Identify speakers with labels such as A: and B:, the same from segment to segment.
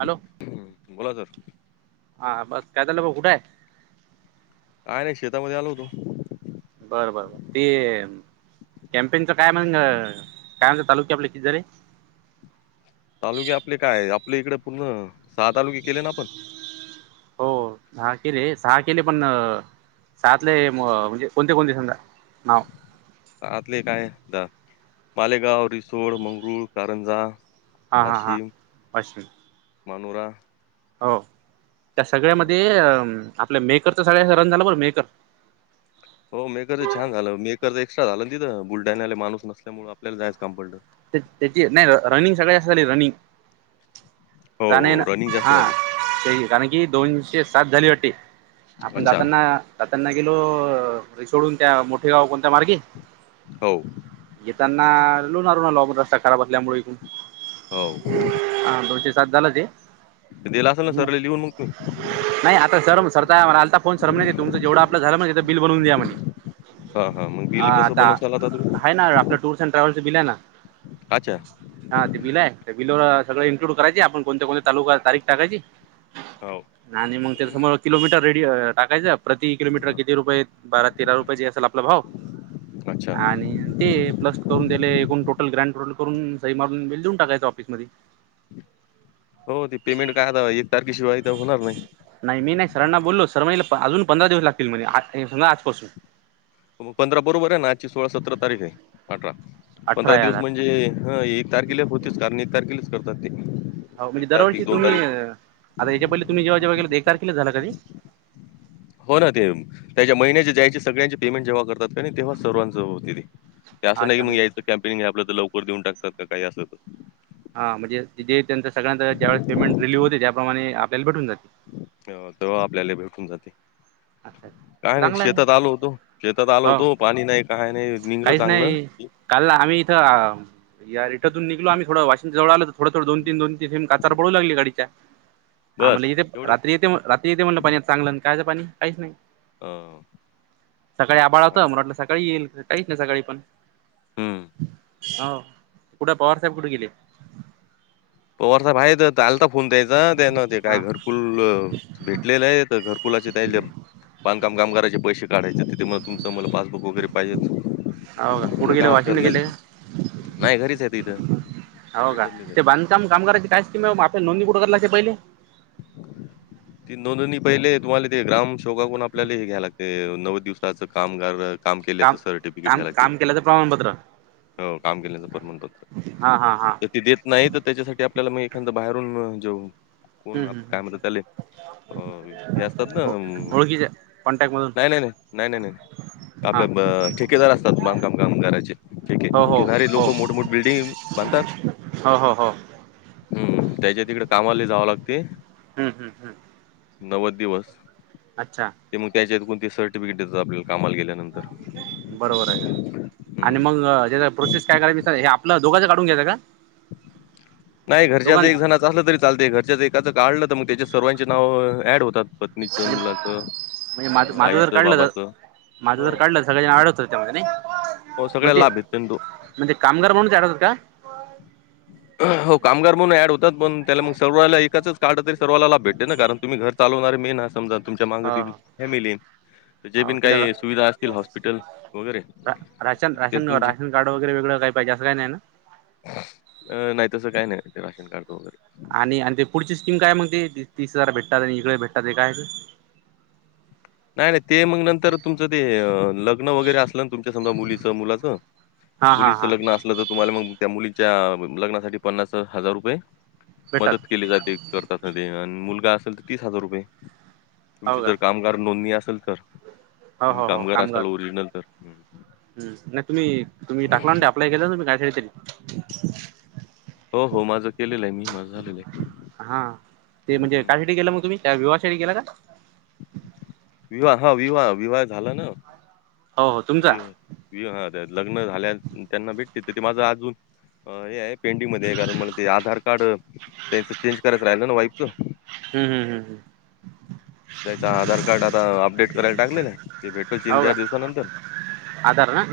A: Hello
B: बोला sir
A: हा बस काय चालल भाऊ. कुठे आहे?
B: काय नाही शेतामध्ये आलो होतो.
A: बर बर बर ते कॅम्पेनच काय म्हण काय तालुक्या आपला ति जरे
B: तालुके आपले काय. आपले इकडे पूर्ण सहा तालुके केले ना आपण.
A: हो हा कि रे सहा केले पण साहतले म्हणजे कोणते कोणते समजा नाव.
B: सहातले काय मालेगाव, रिसोड, मंगरूळ, कारंजा
A: हां हां हां
B: वाशीम,
A: अश्विन
B: मनुरा
A: हो त्या सगळ्यामध्ये अ आपल्या मेकरच सगळ्या रन झाला बर. मेकर
B: हो मेकर छान झाल मेकर तर एक्स्ट्रा झाल ना तिथ. बुलढाण्याले माणुस नसल्यामुळे आपल्याला जायच काम पडल.
A: त्या त्याची नाही रनिंग सगळ्या साली रनिंग
B: हो
A: जाण येन
B: हो रनिंग जास्त
A: हा
B: झाली
A: ते कारण की दोनशे सात झाली वाटते. आपण
B: अच्छा
A: जाताना जाताना गेलो रिसोडून त्या मोठे गाव कोणत्या मार्गे‌.
B: हो
A: येताना लोणारहुन आलो रस्ता खराब असल्यामुळे इकडुन.
B: हो
A: हा दोनशे सात झाल ते
B: दिल असेल ना सरले लिहून मग तु.
A: नाही आता सर सरताला आलता फोन सर तुमच जवढ आपल झाल ना म्हणे. त्याच बिल बनवून द्या म्हणे.
B: हा हा मग बिल कसं बनवताल आता तुम्ही.
A: हाय ना आपल्या टूल्स अड ट्रॅव्हस बिल आहे ना.
B: अच्छा.
A: हा ते बिल आहे त्या बिलवर सगळं इन्क्लुड करायची आपण कोणत कोण्यात्या तालुका तारीख टाकायची.
B: हो
A: आणि मग त्याच्या समोर किलोमीटर रेडी टाकायचं. प्रति किलोमीटर किती रुपये बारा तेरा रुपयेची असेल आपला भाव
B: अच्छा
A: आणि ते प्लस करून दिले कोण टोटल ग्रँड टोटल करून सई मारून बेल देऊन टाकायं ऑफिस मध्ये.
B: हो ते पेमेंट काय [unintelligible] एक तारखेशिवाय तर होणार नाही.
A: नाही मी नाही सरांना बोललो सर म्हणले अजून पंधरा दिवस लागतील म्हणे [unintelligible] आजपासून.
B: मग पंधरा बरोबर आहे ना आजची सोळा सतरा तारीख आहे. अठरा
A: अठरा
B: पंधरा
A: या
B: दिवस
A: हजार.
B: म्हणजे ह एक तारखेला होतीच कारण एक तारखेलाच करतात ते.
A: हो म्हणजे
B: तारीख,
A: दरवर्षा तुम्ही,
B: तारीख.
A: आता याच्या पहिले तुम्ही जेव्हा जेव्हा गेलं एक तारखेलाच झाला का ते.
B: हो ना ते, त्याच्या महिन्याचे द्यायचे सगळ्यांचे पेमेंट जेव्हा करतात का नाही तेव्हा सर्वांच होत गेले. ते असं नाही
A: अच्छा
B: की मग
A: म्हणजे
B: यायचं कॅम्पनिंग हे आपल्या इथं लवकर देऊन टाकतात का काही असं.
A: हा म्हणजे जे त्यांच सगळ्यांं ज्या वेळेस पेमेंट रिलीव्ह होते त्याप्रमाणे आपल्याला भेटून जात.
B: त तेव्हा आपल्याला भेटून जाते.
A: अच्छा
B: काय नाही
A: चांगलं आहे
B: शेतात
A: ना
B: आलो होतो शेतात आलो
A: हो
B: होतो पाणी नाही काय नाही निघलं
A: काहीच
B: चांगलं.
A: नाही काल आम्ही इथं या रिटातुन निघलो आम्ही थोड वाशीम जवळ आलो थोड थोड दोन तीन दोन तीन थेंब काचार पडू लागले गाडीत त्या. आम्हला
B: बस
A: इथे
B: एवढेच.
A: रात्री येते रात्री येते म्हणलं पाणी चांगलं कायचं पाणी काहीच नाही.
B: अ,
A: सकाळी आभाळ आलत
B: नाही.
A: म्हटलं सकाळी येईल काहीच नाही सकाळी पण.
B: हम्.
A: आव, कुठं पवारसाहेब कुठे गेले?
B: पवार साहेब आहेत आलता फोन त्याच तेन
A: हा.
B: काय घरकुल भेट लेले आहेत घरकुलाचे त्यालम, बांधकाम काम करायचे पैसे काढायचे. ते मग तुमचं मला बांधून वगैरे पाहिजेत.
A: हो का कुठे
B: तिला
A: गेले
B: काय हरकत
A: वाशिमला गेले
B: नाहीत, नाही घरीच आहे तिथं.
A: हो का?
B: रिटर्नलेच आहे.
A: ते बांधकाम कामगारांचे काय स्कीम आहे ओ म आपण नोंदी कुठं कराले लागते पहिले. [inaudible]
B: ती नोंदणी पहिले तुम्हाला ते ग्राम शोभाकून आपल्याला हे घ्यायला लागतय नऊ दिवसाचं कामगार काम केल्याचं सर्टिफिकेट
A: काम
B: घ्यायला लागतय.
A: काम केल्याचं प्रमाणपत्र
B: हो काम केल्याचं प्रमाणपत्र,
A: हा हा हा
B: तर ते देत नाहीत. त्याच्यासाठी आपल्याला मग एखादा बाहेरून जो कोण
A: हम्म
B: काय
A: हम्म
B: म्हणतात तले. होय हे असतात ना,
A: हो ओळखीच्या कॉन्टॅक्ट मधून
B: नाही नाही नाही नाही नाही.
A: हा
B: आपल्या ठेकेदार असतात बांधकाम कामगाराचे, ठेके
A: हो हो
B: घेणारे लोक मोठमोठे बिल्डिंग म्हणतात.
A: हा हा हा.
B: हम्म, त्याज्या तिकडे कामाले जावं लागते.
A: हम् हम्म हम.
B: नव्वद दिवस.
A: अच्छा.
B: ते मग त्याच्यात कोणते सर्टिफिकेट देतात आपल्या कामाला गेलं.
A: बरोबर आहे. आणि
B: हम्म.
A: मग त्याचा प्रोसेस काय करायच मी सर हे आपलं दोघांचं काढून घ्यायचं का?
B: नाही घरच्याच
A: दोघांच
B: एक जणा झालं तरी चालते घरच्याच एकाचं काढलं तर मग त्याच्यात सर्वांचे नाव ऍड होतात. पत्नीच,
A: म्हणजे
B: मुलाचं,
A: म्हणजे माझं
B: आईच,
A: जर काढलं
B: बाबाच.
A: माझं तर काढलं सगळे ॲड होतात त्यामध्ये नई.
B: हो सगळ्या लाभ भे. [unintelligible]
A: म्हणजे कामगार म्हणून काढायचं का?
B: हो कामगार म्हणून ॲड होतात पण त्याला मग सर्वला एकाच काढलं तरी सर्वाला लाभ भेटते ना कारण तुम्ही घर चालवणारे मेन हा समजा तुमच्या माग
A: हो
B: फॅमिली तर जे
A: हो हो
B: बिन
A: त्याला
B: काही सुविधा असतील हॉस्पिटल वगैरे
A: राशन
B: ते
A: राशन
B: तुमच्या
A: राशन कार्ड वगैरे वेगळं काही पाहिजे असं काही नाही ना
B: अ नाही तसं काही नाही राशन कार्ड वगैरे
A: आणि ते पुढची स्कीम काय मग ते तीस हजार भेटतात आणि इकडे भेटतात ते काय? [inaudible]
B: नाही नाही ते मग नंतर तुमचं ते लग्न वगैरे असलं ना तुमच्या समजा मुलीचं मुलाचं
A: हा हा
B: मुलीचं
A: हा
B: लग्न असलं तर तुम्हाला मग त्या मुलीच्या लग्नासाठी पन्नास हजार रुपये
A: भेटतात
B: मदत केली जाते. करतात मुलगा असेल तर तीस हजार रुपये
A: हो
B: तुमची
A: का?
B: जर काम नोंदणी असेल तर
A: हो
B: तुम्ही
A: हो हो
B: कामगार असाल ओरिजिनल तर
A: हम्म नाही तुम्ही तुम्ही टाकला ना अप्लाय केला तुम्ही ग्रॅज्युएशनसाठी
B: हो हो माझं केलेलं आहे मी माझं झालेलं आहे
A: हा ते म्हणजे
B: हं.
A: कशासाठी केल मग तुम्ही त्या विवाहासाठी केला का
B: विवाह हा विवाह विवाह झाला ना
A: हो हो तुमचा
B: विवा लग्न झाल्या त्यांना भेटते तर ते माझं अजून हे आहे पेंडिंग मध्ये आहे कारण मला ते आधार कार्ड त्यांच चेंज करायचं राहिल ना वाईफच
A: हम्म हम्म हम्म हम्म
B: त्याचा आधार कार्ड आता अपडेट करायला टाकलेला आहे ते भेटेल तीन
A: हो
B: चार
A: का
B: दिवसानंतर
A: आधार ना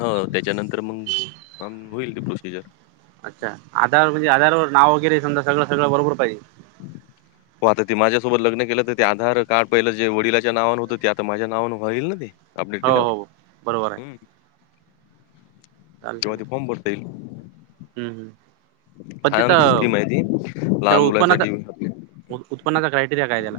B: हो त्याच्यानंतर मग होईल ते प्रोसिजर
A: अच्छा आधार म्हणजे आधारवर नाव वगैरे समजा सगळं सगळं बरोबर पाहिजे
B: हो आता ते माझ्यासोबत लग्न केलं तर ते आधार कार्ड पहिलं जे वडिलांच्या नावांवर होतं ते आता माझ्या नावांवर होईल ना ते अपडेट
A: हो
B: केल्यावर
A: हो बरोबर आहे
B: हम्म
A: चालते
B: तेव्हा
A: ना
B: ते फॉर्म भरता येईल.
A: हम्म हम्म पण
B: छान
A: तिथं
B: स्कीम आहे ती लहान
A: त्याला उत्पन्नाचा
B: मुलांसाठी
A: उत्पन्नाचा क्रायटेरिया काय त्याला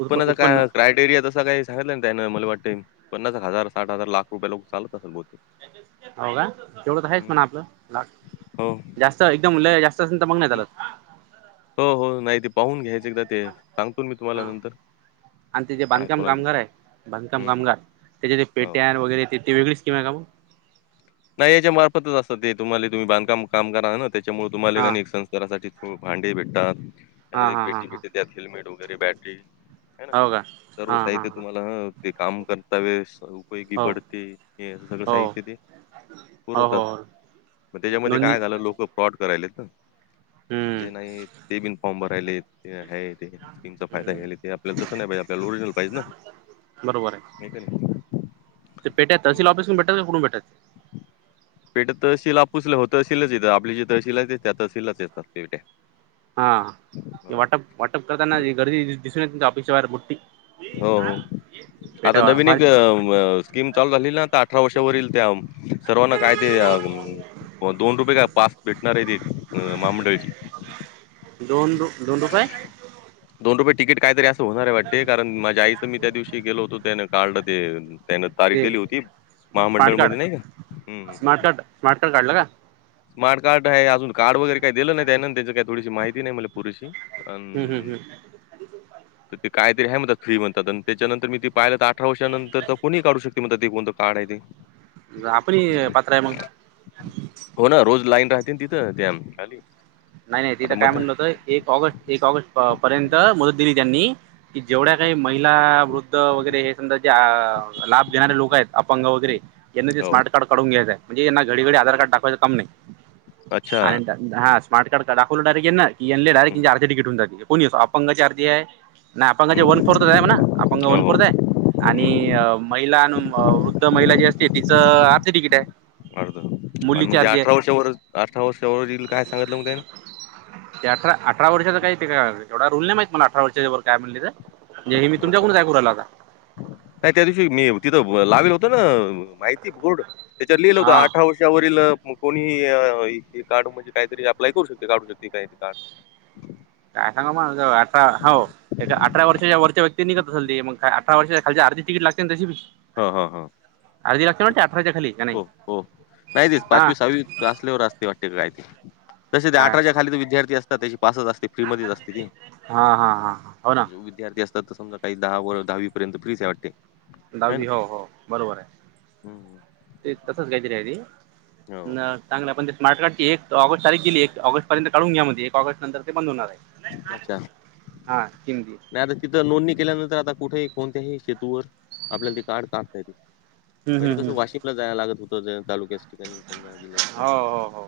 A: उत्प उत्पन्न
B: काय क्राय टेरिया तसा काही सांगितलंय त्या मला वाटते पन्नास हजार साठ हजार लाख रुपया लोक चालत असेल बोलते
A: हो का तेेवढच आहेच पण आपलं म्हणा
B: हो
A: जास्त एकदम लय जास्त तर मग नाही चालत
B: हो हो नाही ते पाहून घ्यायचं एकदा ते सांगतो मी तुम्हाला
A: हा
B: नंतर
A: आणि ते जे
B: काय
A: बांधकाम
B: कोणाला
A: कामगार आहे बांधकाम
B: हम्म
A: कामगार त्याच्या ते
B: हो.
A: पेट्या वगैरे ते ते वेगळी स्कीम आहे का ओ
B: नाही याच्या मार्फतच असतात ते तुम्हाला तुम्ही बांधकाम काम आहे ना त्याच्यामुळे तुम्हाला
A: हा
B: घरासाठी भांडे भेटतात त्यांना
A: हा
B: एक
A: हा हा
B: पेटी भेटते त्यात हेल्मेट वगैरे बॅटरी ह ना
A: हा हो का
B: सर्व
A: हा हा
B: साहित्य
A: हा
B: तुम्हाला ह ते काम करता वेळेस उपयोगी
A: हो
B: पडते हे सगळं
A: हो
B: साहित्य ते भरपूर
A: हो
B: होतात
A: हो
B: मग त्याच्यामध्ये
A: नोंदणी
B: काय झालं लोक फ्रॉड करालेत ना
A: हम्म
B: जे नाहीत ते बिन फॉर्म भरालेत ते आहे ते स्कीमचा फायदा घ्याल्यात
A: हम्म
B: ते आपल्याला तसं नाही पाहिजे आपल्याला ओरिजनल पाहिजे ना
A: बरोबर आहे
B: नाही का
A: तेे पेट्या तहसील
B: हम्म.
A: ऑफिस मधून भेटतात का कुठून भेटतात
B: पेट्या तहसील आपुसलं हो तहशीलाच येतात आपली जी तहसील आहे त्या तहसीलाच येतात पेट्या
A: हा
B: हो
A: वाटप वाटप करताना गर्दी दिसून येत ऑफिस च्या बाहेर बुट्टी मी
B: हो हो
A: काल
B: आता
A: पेट्या
B: [unintelligible] स्कीम चालू झाली ना आता अठरा वर्षावरील त्या सर्वांना काय ते हो दोन रुपये का पाच भेटणार आहे ते एक महामंडळाची
A: दोन दोनडु काय
B: दोन रुपये तिकीट काय तरी असं होणार आहे वाटते कारण माझ्या आईचं मी त्या दिवशी गेलो होतो त्यान काढलं ते त्यान तारीख
A: ते
B: दिली होती महामंडळ
A: स्मार्ट कार्ड
B: मध्ये नाही का
A: स्मार्ट
B: हम्म
A: कार्ड स्मार्ट कार्ड काढलं का?
B: स्मार्ट कार्ड आहे अजून कार्ड वगैरे काही दिलं नाही त्या ना त्यांच काही थोडीशी माहिती नाही मला पुरेशी
A: हम् हम
B: अन्
A: हम्
B: तर ते काहीतरी आहे म फ्री म्हणतात आणि त्याच्यानंतर मी ते पाहिलं तर आठ अठरा वर्षानंतर तर कोणी काढू शकते म ते कोणत काढ आहे ते
A: आपण पात्र आहे मग
B: हो ना रोज लाईन राहते तिथं त्या खाली
A: नाही नाही
B: आता
A: तिथं काय
B: मत
A: म्हणलं होत एक ऑगस्ट एक ऑगस्ट पर्यंत मदत दिली त्यांनी की जेवढ्या
B: अच्छा.
A: काय महि ला वृद्ध वगैरे हे समजा जे लाभ देणारे लोक आहेत अपंग वगैरे
B: हं.
A: यांना ते
B: हो.
A: स्मार्ट कार्ड काढून घ्यायचंय म्हणजे यांना घडी घडी आधार कार्ड दाखवायच काम नाही
B: अच्छा.
A: आणि हा स्मार्ट कार्ड का दाखवलं डायरेक्ट ना
B: हं,
A: डायरेक्ट अर्ध तिकीट होऊन जाते कोणीही असो अपंग अर्ध आहे. नाही अपंगाचे
B: हं.
A: वन फोर्थच आहे म्हणा अपंगाचे
B: हो,
A: वन
B: हो.
A: फोर्थ आहे. आणि
B: हं.
A: महिला आणि वृद्ध महिला जी असते तिचं आर्ध तिकीट आहे.
B: अन्
A: मुलीची
B: मग हे
A: अर्धी
B: अठरा
A: आहे
B: अठरा वर्ष वरील काय सांगितलं मग त्यान
A: ते अठरा अठरा वर्षाच काही ते का एवढा रुल नाही माहित मला अठरा वर्षाच्या वर काय म्हणली तर हे मी
B: हो का?
A: तुमच्याकडूनच ऐकू राहिलो आत्ता
B: नाही त्या दिवशी मी तिथं लावेल होत ना माहिती बोर्ड त्याच्यावर लिहिलं होत
A: हा
B: अठरा वर्ष त्याच्यावरील कोणीही हे कार्ड म्हणजे काहीतरी अप्लाय करू शकते काढू शकते काहीतरी कार्ड
A: [inaudible] काय सांगा मग अठरा हो अठरा वर्षाच्या वरच्या व्यक्ती निघत असेल त मग वर्षा खालचे अर्ध्ये तिकीट ना तशी
B: हा हा हा
A: अर्धी लागते ना अठराच्या खाली का नाही
B: हो हो नाही तेच
A: हा
B: पाचवी सहावी असल्यावर असते वाटते का काय ते तसे ते
A: काय
B: अठराच्या खालील जे विद्यार्थी असतात त्याचे पासच असते फ्रीमध्येच असते ते
A: हा हा हा हो ना
B: विद्यार्थी असतात तर समजा काही दहा व दहावी पर्यंत फ्री च आहे वाटत
A: दहावी हो हो बरोबर आहे
B: हं, हं.
A: ते तसच काहीतरी आहे ते
B: हो.
A: ना चांगलं पण ते स्मार्ट कार्ड ची एक ऑगस्ट तारीख दिलीये एक ऑगस्ट पर्यंत काढून घ्या मग ते एक ऑगस्ट नंतर ते बंद होणार आहे.
B: अच्छा
A: हां स्कीम ती
B: नाही आता तिथं नोंदणी केल्यानंतर आता कुठेही कोणत्याही शेतूवर आपल्याला ते कार्ड काढता येते.
A: हम्म
B: पहिले
A: हम्म
B: कसं
A: हम्म
B: वाशिपला जायला लागत होतं तालुक्याच ठिकाणी
A: हो हो हो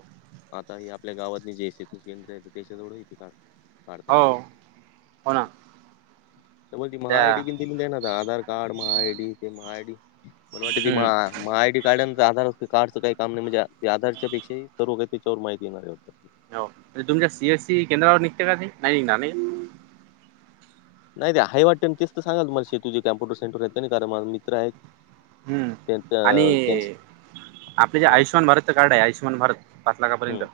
B: मग आता हे आपल्या गावातील जे सेतू केंद्र आहे त्याच्याजवळ येते का काढते
A: हो हो ना
B: मी तर बोलती
A: त्या
B: महाआयडी बि दिली नाही ना आधार कार्ड महाआयडी ते महाआयडी मन वाटते ती
A: हम्म
B: महा महा आय डी कार्डाच आधार असत कार्डच काही काम नाही म्हणजे ते आधारच्या पेक्षाही सर्व काही त्याच्यावर माहिती देणार होते.
A: हो नाही तुमच्या सीएस सी केंद्रावर निघते का ते नाही निघणार नाही
B: नाही ते आहे वाटे ते तर सांगाल मला शे तुझे कम्प्युटर सेंटर आहे नाही कारण माझ मित्र आहेत.
A: हम्म
B: त्यांच
A: आणि
B: त्यांच
A: आपले जे
B: हं
A: आयुषमान भारतचं कार्ड आहे आयुषमान भारत पाच लाखापर्यंत
B: हं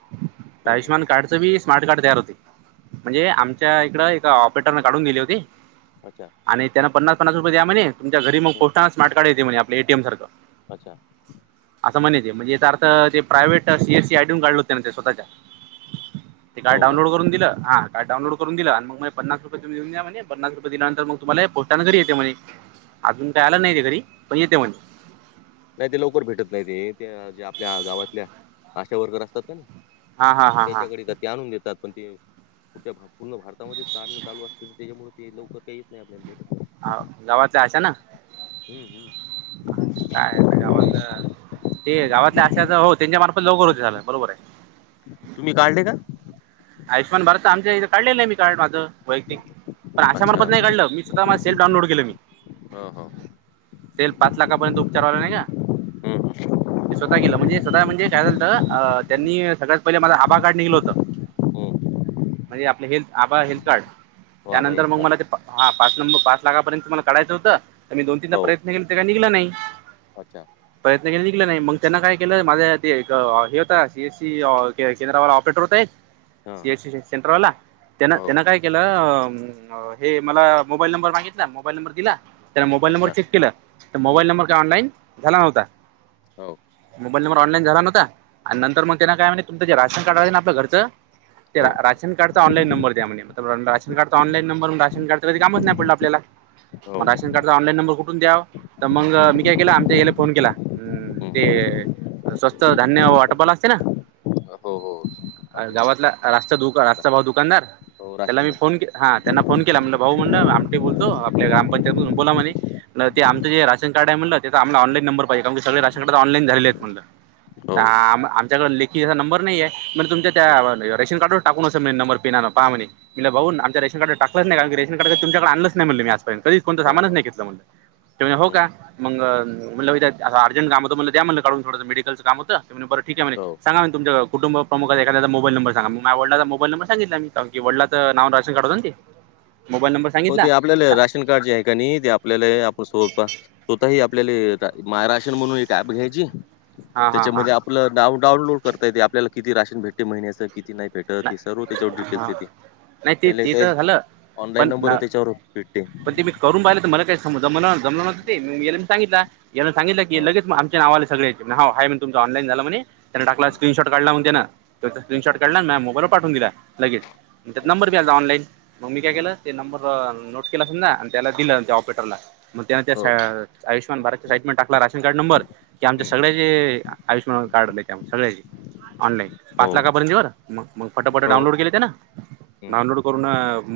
A: तर
B: हं हं
A: आयुष्यमान कार्डचं बी स्मार्ट कार्ड तयार होते म्हणजे आमच्या इकड एका ऑपरेटरने काढून दिली होती.
B: अच्छा
A: आणि त्यांना पन्नास पन्नास रुपये दया म्हणे तुमच्या घरी मग पोस्टाने स्मार्ट कार्ड येते म्हणे आपल्या एटीएम सारखं
B: अच्छा
A: असं म्हणे म्हणजे याचा अर्थ ते प्रायव्हेट सीएसी आयडी काडून काढल होते ते स्वतःच्या ते कार्ड
B: हो का?
A: डाउनलोड करून दिलं हा. कार्ड डाऊनलोड
B: हं.
A: करून दिला आणि मग पन्नास रुपये तुम्ही देऊन द्या म्हणे पन्नास रुपये दिल्यानंतर मग तुम्हाला पोस्टाने घरी येते म्हणे. अजून काय आला नाही ते घरी पण येते म्हणजे
B: नाही ते लवकर भेटत नाही ते ते जे आपल्या गावातल्या आशा वर्कर असतात का नाही.
A: हा हा हा हा
B: त्याच्याकडे ते आणून देतात पण ते कुठे भा. पूर्ण भारतामध्येच कारणं चालू असतील तर त्याच्यामुळे ते लवकर काही येत नाही आपल्या भेटत.
A: ह गावच अशा ना
B: नाही. हं, हं.
A: काय? गावातलं ते गावातल्या असशाचं हो त्यांच्या मार्फत लवकर होती झालं बरोबर आहे.
B: तुम्ही काढले का?
A: आयुषमान भारत आच्या इथे काढलेलं आहे मी कार् माझं. वैयक्तिक पण
B: अच्छा.
A: अशामार्फत नाही काढलं मी स्वतः मला सेल्फ डाउनलोड केलं मी
B: हां, हां.
A: सेल पाच लाखापर्यंत उपचार झाला नाही का?
B: हं,
A: ते स्वतः केलं म्हणजे स्वतः म्हणजे काय झालं त्यांनी सगळ्यात पहिले माझा आभा कार्ड निघलं होतं.
B: हम्.
A: म्हणजे आपले हेल्थ आभ हेल्थ कार्ड
B: वाह!
A: त्यानंतर मग
B: येतात.
A: मला ते हा पाच नंबर पाच लाखापर्यंत तुम्हाला काढायचं होतं तर मी दोन तीनदा
B: हो.
A: प्रयत्न के ते काय निघलं नाही.
B: अच्छा.
A: प्रयत्न केलेलं नाही मग त्यांना काय केलं माझ्या हे होता सी एसी केंद्रावाला ऑपरेटर होत आहेत.
B: हां.
A: स सेंटरवाला
B: हो.
A: त्यांना काय? केलं हे मला मोबाईल नंबर मागितला मोबाईल नंबर दिला. त्याने मोबाईल नंबर
B: अच्छा.
A: चेक केला तर मोबाईल
B: हं.
A: नंबर का ऑनलाईन झाला नव्हता.
B: हो.
A: मोबाल नंबर ऑलान झाला न्हता आणि नंतर मग त्यांना काय म्ह तुमचचे राशन कार्ड आहे ना आपल्यारचं. ते
B: हो,
A: राशन कार्डचा ऑनलाईन नंबर त्या म्ह राशन कार्चा ऑलाईन नंबरणून रान कार्डच कधी कामच नाही पडलं आपल्याला
B: हो.
A: मग राशन कार्डचा ऑनलाईन नंबर कुठून द्याव तर मग
B: हं,
A: मी काय केला आमच्या याला फोन केला. ह्
B: हं.
A: ते स्वस्त धान्य वाटपाला असते ना.
B: हो, हो.
A: अ
B: आपले ते राशनवाले.
A: गावातला दुका रास्ता भाऊ दुकानदार
B: हो,
A: त्याला
B: राशन,
A: मी फोन
B: राशनवाले.
A: के हा त्यांना फोन केला म्हणलं भाऊ म्हणडं आमटे बोलतो आपल्या ग्रामपंचायतून बोला म्ह मणे तेमचंे राशन कार्ड आहेणलं त्याच आमला ऑलाईन नंर पाहिजे कार सग. ऑनलाईन झाले म्हण
B: हो.
A: आमच्याकड लेखीचा नंबर नाही आहे. म्हणजे तुमच्या
B: हं.
A: त्या रेशन कार्डवर टाकून असेलण नंबर पिनं पहा म्हणे. मला बघऊ आमच्या रेन कार्ड टकलंच नाही कारी रेन कार्ड तमच्याक आणलंच नाहीण मीजपयंत की कोणतं
B: हां,
A: सामानच
B: हां.
A: नाही घेतलं म्हण म्हणजे हो का?
B: हं.
A: मग म्हलं असं अर्जंट काम होतंलं त्या म्हणलं काढून थोडं मेडिकलचं कामतं. बं ठीक आहे
B: हो.
A: सांा म तुमच्याुं प्रमुखात एादा मोबाई नंबर मगडलाचा मोबाई नंर सांगितलाीडं नाव राशन कार्ड हो ते मोई नंर
B: हो ते आपल्याला राशन कार्ड जे आहे का नाही ते आपल्याला आपण स्वरूप. स्वतःही आपल्याला महाराष्ट्र म्हणून एक ऍप घ्यायची.
A: हां हां हां
B: त्याच्यामध्ये आपलं डाउनलोड करता येते आपल्याला किती राशन भेटते महिन्याचं किती नाही भेटते. सर्व
A: नाही हां
B: त्याच्या िटेल्स
A: नाही ते ते
B: त्या
A: तर झालं
B: ऑनलाईन नंबर
A: पण
B: रट.
A: पण ते मी करून पाहिलं तर मला काही जम जमव मी सांगितला या सांित क
B: हां.
A: लेच सगळेाय म तुम ऑनलाईन झालं म्हणे त्या टाकला
B: हं.
A: स्क्रीनशॉट काढला म त्याना तो स्क्रीनशॉट
B: अच्छा,
A: काढला म मोबाईलवर पाठून दिला लगेच त्यात
B: अच्छा.
A: नंर्यायता ऑनलाईन मग मी काय
B: हं.
A: केलं. ते नंबर नोट केला समजा आणि त्याला दिलं त्या ऑपरेटरला मग त्या
B: हो.
A: त्या. आयुषमान भार साटमेटाकला राशन कार्ड नंर की आमच्या
B: हं.
A: सगळ्याचे आयुष्यमान कार्डले ते सगळ्याचे. ऑनलाईन
B: हो,
A: पाच लाखापर्यंतऊ मग मग फटाफट
B: हो.
A: डाउनलोड केले ते ना
B: हं.
A: डाऊनलोड करून.